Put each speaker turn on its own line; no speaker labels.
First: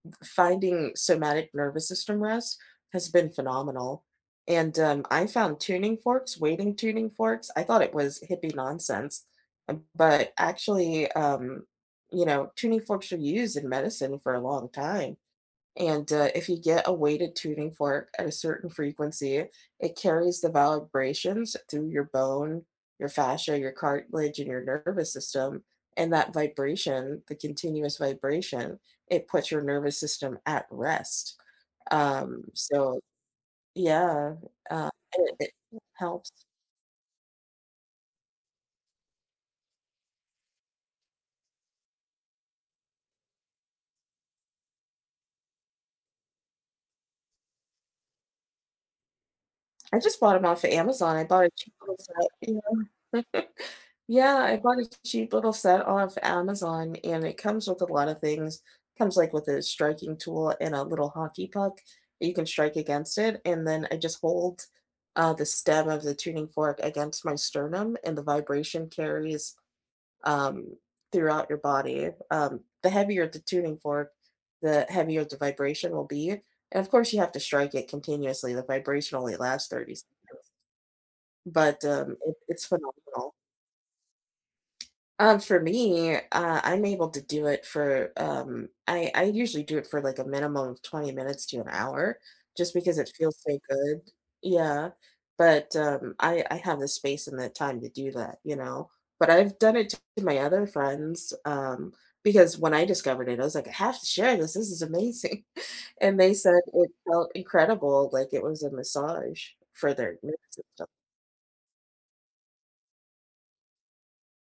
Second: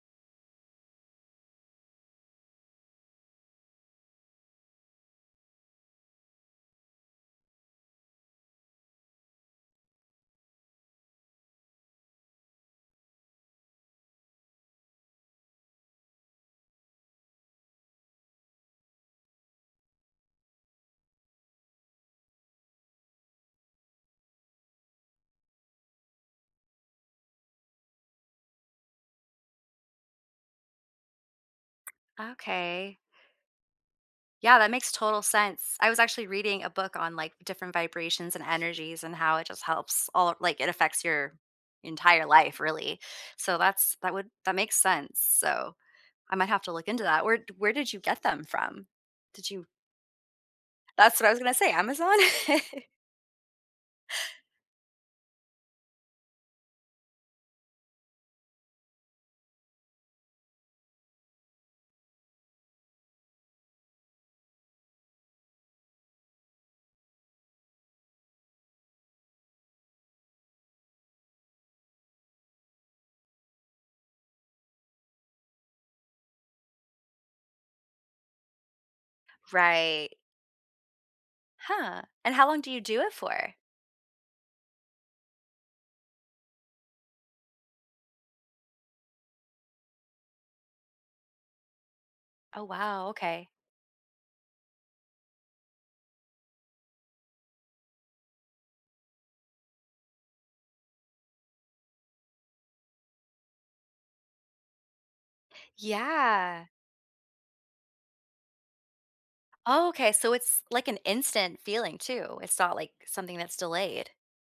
F finding somatic nervous system rest has been phenomenal. And, um, I found tuning forks, weighting tuning forks, I thought it was hippie nonsense, uh, but, actually, um, you know, tuning forks are used in medicine for a long time, And, uh, if you get a weighted tuning fork at a certain frequency, it carries the vibrations through your bone, your fascia, your cartilage and your nervous system, and that vibration, the continuous vibration, it puts your nervous system at rest. Um,
Okay.
so, yeah,
Yeah, that
uh,
makes total
it it
sense, I was actually
helps.
reading a book on, like, different vibrations and energies and how it just helps all like, it affects your entire life, really, so that's that would that makes sense. So, I might have to look into that. Where di where did you get them from? Did you
I just bought 'em off of Amazon,
That's
I
what I was
bought a
gonna say,
cheap little
Amazon?
set, yeah. Yeah, I bought a cheap little set off Amazon and it comes with a lot of things; comes, like, with a striking tool and a little hockey puck that you can strike against it, and then I just hold, uh, the stem of the tuning fork against my sternum and the vibration carries, um, throughout your body, um, the heavier the tuning fork, the heavier the vibration will be, and of course you have to strike it continuously, the vibration only lasts 30
Right.
seconds, but,
Huh,
um,
and
it
how long
it's
do you do it
phenomenal.
for?
Um, for me, uh, I'm able to do it for, um, I I usually do it for, like, a minimum of 20 minutes to an hour
Oh,
just because
wow.
it feels
Okay.
so good. Yeah, but, um, I I have the space and the time to do that, you know, but I've done it to my other friends, um, because when I discovered it, I was like, "I have to share this, this is amazing, “and they said
Yeah.
"it felt incredible," like, it was a massage
Oh,
for
okay,
their
so
nervous
it's like
system.
an instant feeling too, it's not like something that's delayed.